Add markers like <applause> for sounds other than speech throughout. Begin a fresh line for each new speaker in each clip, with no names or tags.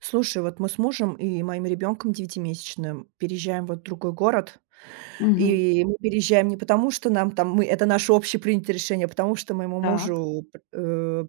Слушай, вот мы с мужем и моим ребенком девятимесячным переезжаем вот в другой город.
Мгм.
И мы переезжаем не потому, что нам там мы это наше общепринятое решение, а потому что моему
Так.
мужу, э,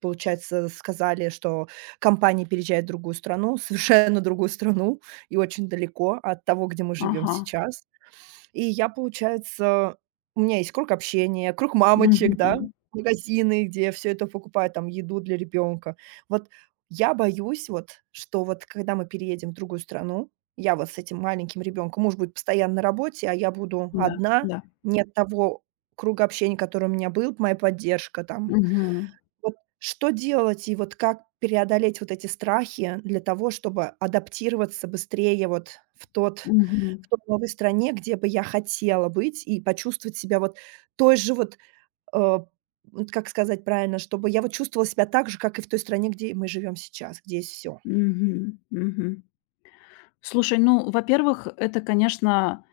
получается, сказали, что компания переезжает в другую страну, <laughs> совершенно другую страну и очень далеко от того, где мы живем
Ага.
сейчас. И я, получается, у меня есть круг общения, круг мамочек, да,
Мгм.
магазины, где все это покупают, там еду для ребенка. Вот я боюсь вот, что вот когда мы переедем в другую страну, я вот с этим маленьким ребенком муж будет постоянно на работе, а я буду
Да,
одна,
да.
нет того круга общения, который у меня был, моя поддержка там.
Мгм.
Вот что делать и вот как преодолеть вот эти страхи для того, чтобы адаптироваться быстрее вот в тот
Мгм.
в той новой стране, где бы я хотела быть, и почувствовать себя вот той же вот, э, вот как сказать правильно, чтобы я вот чувствовала себя так же, как и в той стране, где мы живем сейчас, где есть все.
Мгм. Мгм. Слушай, ну, во-первых, это, конечно,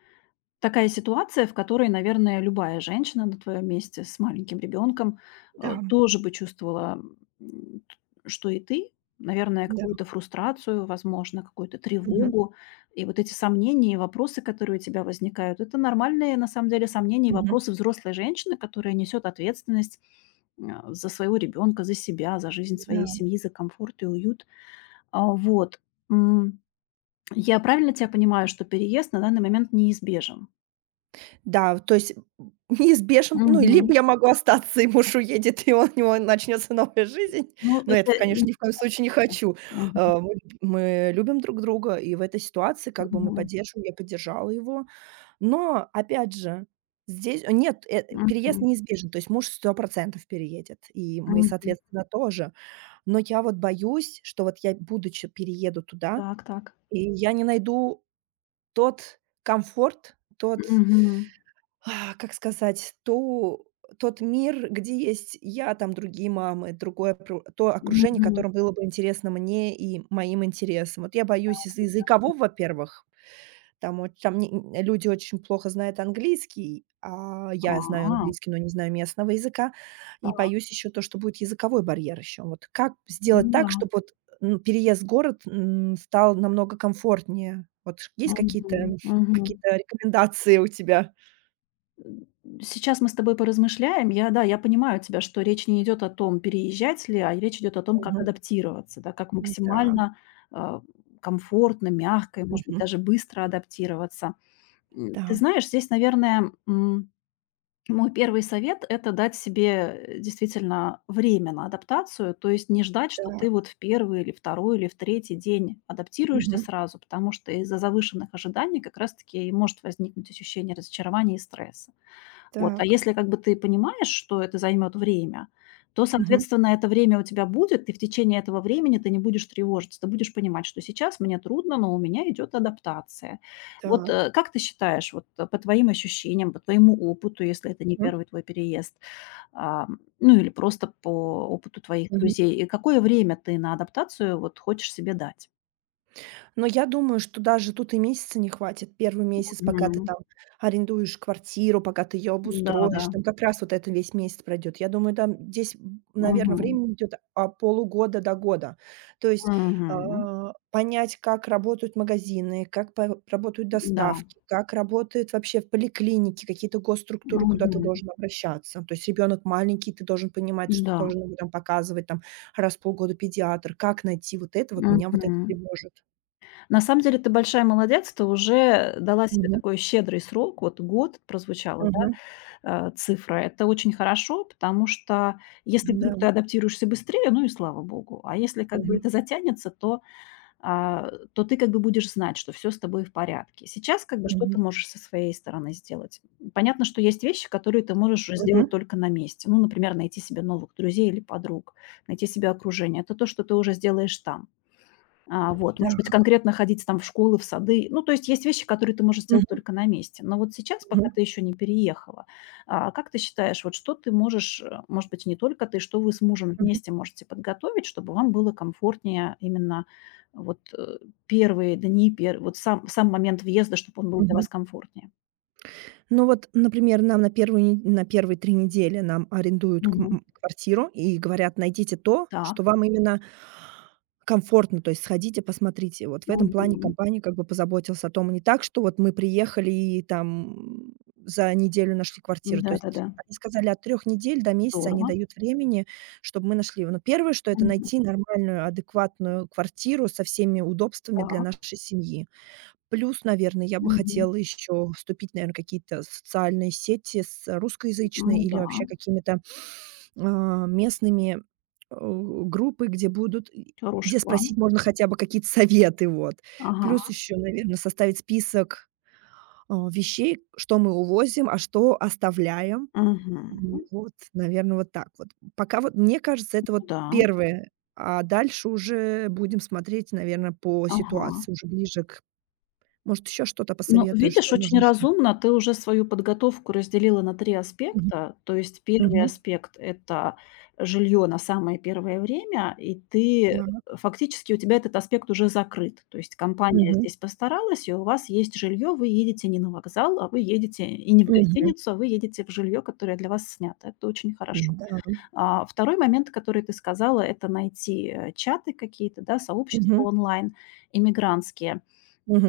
такая ситуация, в которой, наверное, любая женщина на твоем месте с маленьким ребенком,
Да,
тоже бы чувствовала, м, т что и ты. Наверное,
да.
какую-то фрустрацию, возможно, какую-то
Мгм,
тревогу. И вот эти сомнения и вопросы, которые у тебя возникают, это нормальные, на самом деле, сомнения и
мгм,
вопросы взрослой женщины, которая несет ответственность, за своего ребенка, за себя, за жизнь своей
да.
семьи, за комфорт и уют. Вот, м, я правильно тебя понимаю, что переезд на данный момент неизбежен?
Да, то есть неизбежен, ну, либо
Мгм.
я могу остаться, и муж уедет, и он у него начнется новая жизнь,
Ну,
но
это
этого,
не
конечно, ни в коем случае не
так.
хочу.
Мгм,
Э, мы мы любим друг друга, и в этой ситуации как бы мы
мгм,
поддерживаем, я поддержала его. Но, опять же, здесь нет, переезд
мгм,
неизбежен, то есть муж сто процентов переедет, и мы,
мгм.
соответственно, тоже. Но я вот боюсь, что вот я, будучи, перееду туда,
Так, так.
и я не найду тот комфорт, тот
Мгм,
как сказать, то тот мир, где есть я, там другие мамы, другое пру то окружение,
мгм.
которое было бы интересно мне и моим интересам. Вот я боюсь из-за
Ясно, ясно.
языкового, во-первых, там оч там не н люди очень плохо знают английский, а я знаю
А,
английский, но не знаю местного языка, и
так,
боюсь еще то, что будет языковой барьер еще. Вот как
ну
сделать
да.
так, чтобы вот, переезд в город, стал намного комфортнее? Вот есть какие-то
Мгм, мгм.
какие-то рекомендации у тебя?
М, сейчас мы с тобой поразмышляем. Я, да, я понимаю тебя, что речь не идет о том, переезжать ли, а речь идет о том, как адаптироваться, да, как
М-да.
максимально, а, комфортно, мягко и, может быть,
Мгм.
даже быстро адаптироваться. Ты
Да.
знаешь, здесь, наверное, мой первый совет - это дать себе, действительно время на адаптацию, то есть не ждать, что ты
Так.
вот в первый или второй или в третий день адаптируешься
Мгм.
сразу, потому что из-за завышенных ожиданий как раз таки и может возникнуть ощущение разочарования и стресса. Вот, а
Так.
если как бы ты понимаешь, что это займет время, то,
Мгм.
соответственно, это время у тебя будет, и в течение этого времени ты не будешь тревожиться, ты будешь понимать, что сейчас мне трудно, но у меня идет адаптация. Вот
Так.
как ты считаешь, вот по твоим ощущениям, по твоему опыту, если это не
Мгм.
первый твой переезд, а, ну или просто по опыту твоих
Мгм.
друзей, и какое время ты на адаптацию вот хочешь себе дать?
Но я думаю, что даже тут и месяца не хватит. Первый месяц, пока ты
Мгм.
там арендуешь квартиру, пока ты ее
Да, да.
обустроишь, там как раз вот это весь месяц пройдет. Я думаю, там здесь, наверное,
Мгм.
времени идет от полугода до года. То есть,
Мгм.
а, понять, как работают магазины, как по работают
Да.
доставки, как работает вообще в поликлинике, какие-то госструктуры, куда ты
Мгм.
должен обращаться. То есть ребенок маленький, ты должен понимать, что ты
Да.
должен ему там показывать там раз в полгода педиатр. Как найти вот это? Вот меня вот это
Мгм.
тревожит.
На самом деле ты большая молодец, ты уже дала себе
Мгм,
такой щедрый срок. Вот год прозвучала,
мгм,
да, цифра. Это очень хорошо, потому что если
да,
вдруг ты адаптируешься быстрее, ну и слава богу. А если как бы
мгм,
это затянется, то, то ты как бы будешь знать, что все с тобой в порядке. Сейчас как бы что ты
мгм,
можешь со своей стороны сделать? Понятно, что есть вещи, которые ты можешь уже сделать
мгм,
только на месте. Ну, например, найти себе новых друзей или подруг, найти себе окружение. Это то, что ты уже сделаешь там. Вот, может
да,
быть, конкретно ходить там в школы, в сады. Ну, то есть есть вещи, которые ты можешь сделать
мгм,
только на месте. Но вот сейчас, пока
мгм,
ты еще не переехала, как ты считаешь, вот что ты можешь, может быть, не только ты, что вы с мужем
мгм,
вместе можете подготовить, чтобы вам было комфортнее именно вот первые дни, вот сам момент въезда, чтобы он был для
мгм.
вас комфортнее?
Ну вот, например, нам на первую не на первые 3 недели нам арендуют к
Мгм.
м квартиру и говорят: "Найдите то,
Так.
что вам именно комфортно". То есть сходите, посмотрите. Вот в этом плане
Мгм.
компания как бы позаботилась о том, не так, что вот мы приехали и там за неделю нашли квартиру. То есть
Да-да-да.
они сказали, от 3 недель до месяца они
Здорово.
дают времени, чтобы мы нашли его. Но первое, что это
Мгм.
найти нормальную, адекватную квартиру со всеми удобствами для
Так.
нашей семьи. Плюс, наверное, я бы
Мгм.
хотела еще вступить, наверное, какие-то социальные сети с русскоязычной
Ну
или
да,
вообще какими-то, местными, э, группы, где будут и
хороший
где
план.
спросить можно хотя бы какие-то советы, вот. Плюс
Ага.
еще, наверное, составить список, вещей, что мы увозим, а что оставляем.
Мгм.
Вот, наверное, вот так вот. Пока вот, мне кажется, это вот
Да,
первое. А дальше уже будем смотреть, наверное, по
ага.
ситуации, уже ближе к может, еще что-то
Ну,
посоветуешь,
видишь,
что
очень
можно сделать.
разумно ты уже свою подготовку разделила на 3
Мгм.
аспекта. То есть первый
Мгм.
аспект - это жилье на самое первое время, и ты
Да.
фактически у тебя этот аспект уже закрыт. То есть компания
Мгм.
здесь постаралась, и у вас есть жилье, вы едете не на вокзал, а вы едете и не в
Мгм.
гостиницу, а вы едете в жилье, которое для вас снято. Это очень хорошо.
Да.
2-й момент, который ты сказала - это найти, чаты какие-то, да, сообщества
Мгм.
онлайн иммигрантские.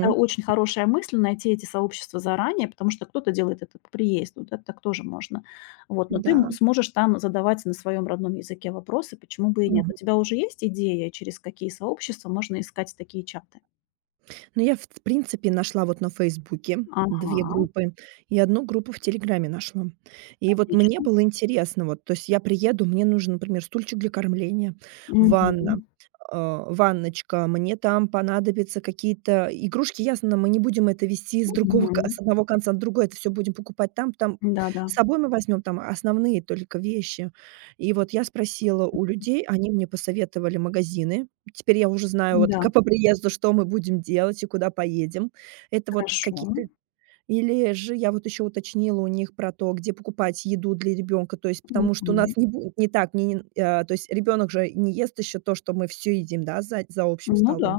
Это очень хорошая мысль - найти эти сообщества заранее, потому что кто-то делает это по приезду, да, так тоже можно. Вот, но ты
Да.
сможешь там задавать на своем родном языке вопросы, почему бы и нет. У
Мгм.
тебя уже есть идея, через какие сообщества можно искать такие чаты?
Но я, в принципе, нашла вот на "Фейсбуке"
Ага,
2 группы и одну группу в "Телеграме" нашла. И вот мне
отлично.
было интересно, вот, то есть я приеду, мне нужен, например, стульчик для кормления, ванна,
Мгм,
а, ванночка, мне там понадобятся какие-то игрушки. Ясно, мы не будем это вести с другого ка
мгм.
с одного конца на другой, это все будем покупать там. Там
Да-да,
с собой мы возьмем там основные только вещи. И вот я спросила у людей, они мне посоветовали магазины. Теперь я уже знаю, вот
да, да,
как по приезду, что мы будем делать и куда поедем. Это вот
хорошо.
какие-то или же я вот еще уточнила у них про то, где покупать еду для ребенка. То есть потому что у нас
Мгм.
не будет не так, не, то есть ребенок же не ест еще то, что мы все едим, да, за общим
Ну да,
столом.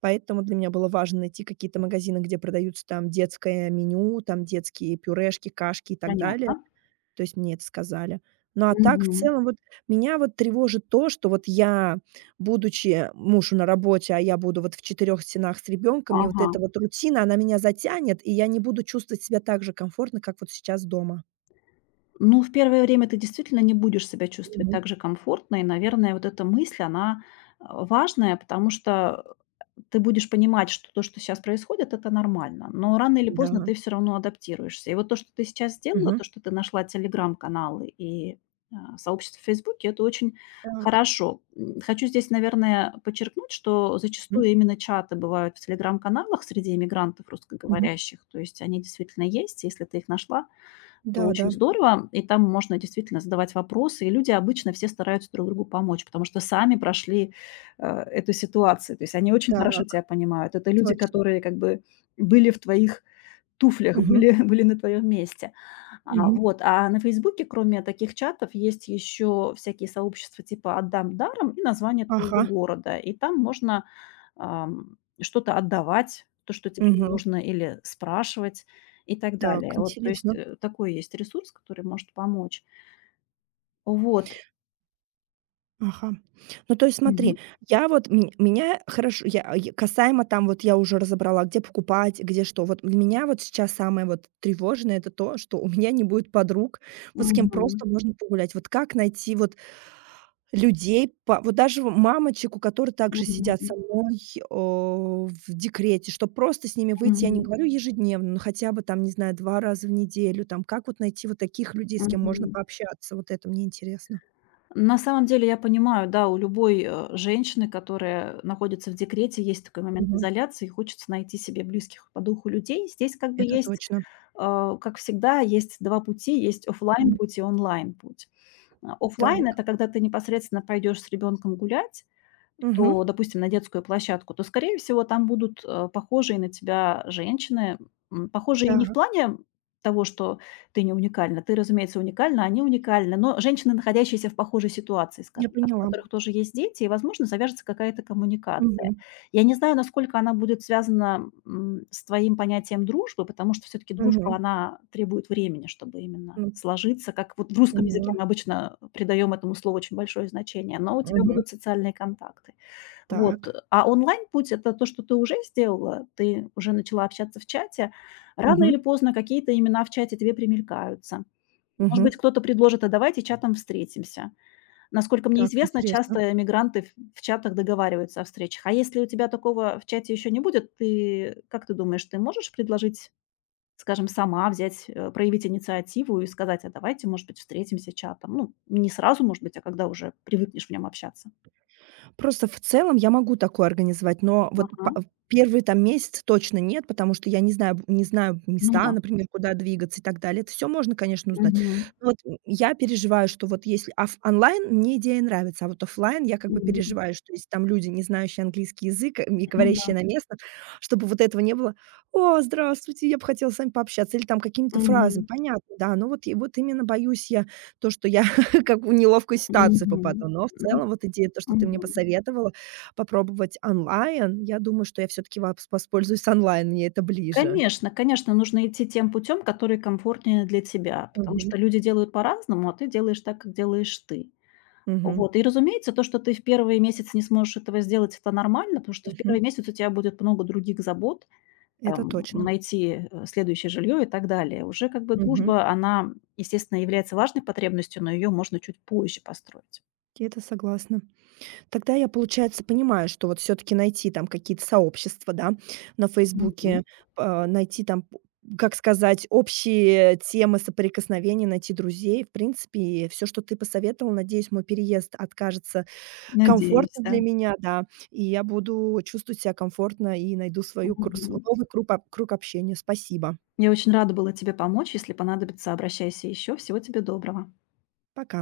Поэтому для меня было важно найти какие-то магазины, где продаются там детское меню, там детские пюрешки, кашки и так далее.
понятно.
То есть мне это сказали. Ну, а так в
Мгм.
целом вот меня вот тревожит то, что вот я, будучи муж на работе, а я буду вот в четырех стенах с ребенком, и вот
Ага.
эта вот рутина, она меня затянет, и я не буду чувствовать себя так же комфортно, как вот сейчас дома.
Ну, в первое время ты действительно не будешь себя чувствовать
Мгм.
так же комфортно. И, наверное, вот эта мысль, она важная, потому что ты будешь понимать, что то, что сейчас происходит, это нормально. Но рано или поздно
Да.
ты все равно адаптируешься. И вот то, что ты сейчас сделала, то,
Мгм.
что ты нашла телеграм-каналы и сообщество в Фейсбуке, это очень
Так.
хорошо. Хочу здесь, наверное, подчеркнуть, что
М.
зачастую именно чаты бывают в телеграм-каналах среди иммигрантов
Мгм.
русскоговорящих. То есть они действительно есть, если ты их нашла, то
Да-да.
очень здорово. И там можно действительно задавать вопросы, и люди обычно все стараются друг другу помочь, потому что сами прошли, эту ситуацию. То есть они очень хорошо
Так.
тебя понимают. Это люди,
Точно.
которые как бы были в твоих туфлях,
Мгм.
были <laughs> были на твоем месте.
Мгм.
Вот. А на «Фейсбуке», кроме таких чатов, есть еще всякие сообщества типа «Отдам даром» и название твоего
Ага.
города. И там можно, что-то отдавать, то, что тебе не
Мгм.
нужно, или спрашивать. И так
Так,
далее. Вот, то есть,
интересно.
такой есть ресурс, который может помочь. Вот.
Ага. Ну, то есть
Мгм.
смотри, я вот ме меня хорошо, я касаемо там вот я уже разобрала, где покупать, где что. Вот для меня вот сейчас самое вот тревожное - это то, что у меня не будет подруг, вот с кем
Мгм.
просто можно погулять. Вот как найти вот людей, па вот даже в мамочек, у которых также сидят со
Мгм.
мной, в декрете, чтобы просто с ними выйти, я не
Мгм.
говорю ежедневно, но хотя бы там, не знаю, 2 раза в неделю там. Как вот найти вот таких людей, с кем можно
Мгм.
пообщаться? Вот это мне интересно.
На самом деле я понимаю, да, у любой, женщины, которая находится в декрете, есть такой момент
Мгм.
изоляции, и хочется найти себе близких по духу людей. Здесь как бы
Это
есть,
точно.
как всегда, есть 2 пути: есть
М,
оффлайн-путь и онлайн-путь.
так.
Оффлайн - это когда ты непосредственно пойдешь с ребенком гулять.
Мгм.
То, допустим, на детскую площадку, то, скорее всего, там будут, похожие на тебя женщины. Похожие не в
Так,
плане того, что ты не уникальна. Ты, разумеется, уникальна, они уникальны, но женщины, находящиеся в похожей ситуации,
я
скажем так, у
поняла.
которых тоже есть дети, и, возможно, завяжется какая-то коммуникация.
Мгм.
Я не знаю, насколько она будет связана, с твоим понятием дружбы, потому что все таки дружба,
Мгм.
она требует времени, чтобы именно
М,
сложиться. Как вот в русском языке
поняла.
мы обычно придаем этому слову очень большое значение, но у тебя
Мгм.
будут социальные контакты. Вот,
Так.
а онлайн-путь - это то, что ты уже сделала, ты уже начала общаться в чате. Рано
Мгм.
или поздно какие-то имена в чате тебе примелькаются. Может быть,
Мгм.
кто-то предложит: «А давайте чатом встретимся». Насколько мне
Так,
известно,
интересно.
часто мигранты в чатах договариваются о встречах. А если у тебя такого в чате еще не будет, ты как ты думаешь, ты можешь предложить, скажем, сама взять, проявить инициативу и сказать: «А давайте, может быть, встретимся чатом»? Ну, не сразу, может быть, а когда уже привыкнешь в нем общаться.
Просто в целом я могу такое организовать, но вот
Ага,
па в там месяц точно нет, потому что я не знаю
ну
места,
да.
например, куда двигаться и так далее. Это все можно, конечно, узнать.
Мгм.
Но вот, я переживаю, что вот если оф онлайн мне идея нравится, а вот офлайн я как бы
Мгм.
переживаю, что если там люди, не знающие английский язык, и
Ну да.
говорящие на местном, чтобы вот этого не было: "О, здравствуйте, я бы хотела с вами пообщаться". Или там какими-то фразами.
Мгм.
Понятно, да, но вот и вот именно боюсь я то, что я <laughs> как в неловкую ситуацию
Мгм.
попаду. Но в
Ну,
целом вот идея, то, что ты мне
мгм.
посоветовала, попробовать онлайн, я думаю, что я все таки воспользуюсь онлайн, мне это ближе.
Конечно, конечно, нужно идти тем путем, который комфортнее для тебя, потому что
Мгм.
люди делают по-разному, а ты делаешь так, как делаешь ты.
Мгм.
Вот, и, разумеется, то, что ты в 1-й месяц не сможешь этого сделать, это нормально, потому что в 1-й
Мгм.
месяц у тебя будет много других забот,
Это
там,
точно.
найти, следующее жилье и так далее. Уже как бы
Мгм.
дружба, она, естественно, является важной потребностью, но ее можно чуть позже построить.
Где-то согласна. Тогда я, получается, понимаю, что вот все таки найти там какие-то сообщества, да, на
Мгм.
"Фейсбуке", найти там, п как сказать, общие темы соприкосновения, найти друзей. В принципе, все, что ты посоветовал, надеюсь, мой переезд откажется
Надеюсь,
комфортно
да.
для меня, да. И я буду чувствовать себя комфортно и найду свою кру св
Мгм.
новый круг общения. Спасибо.
Я очень рада была тебе помочь. Если понадобится, обращайся еще. Всего тебе доброго.
Пока.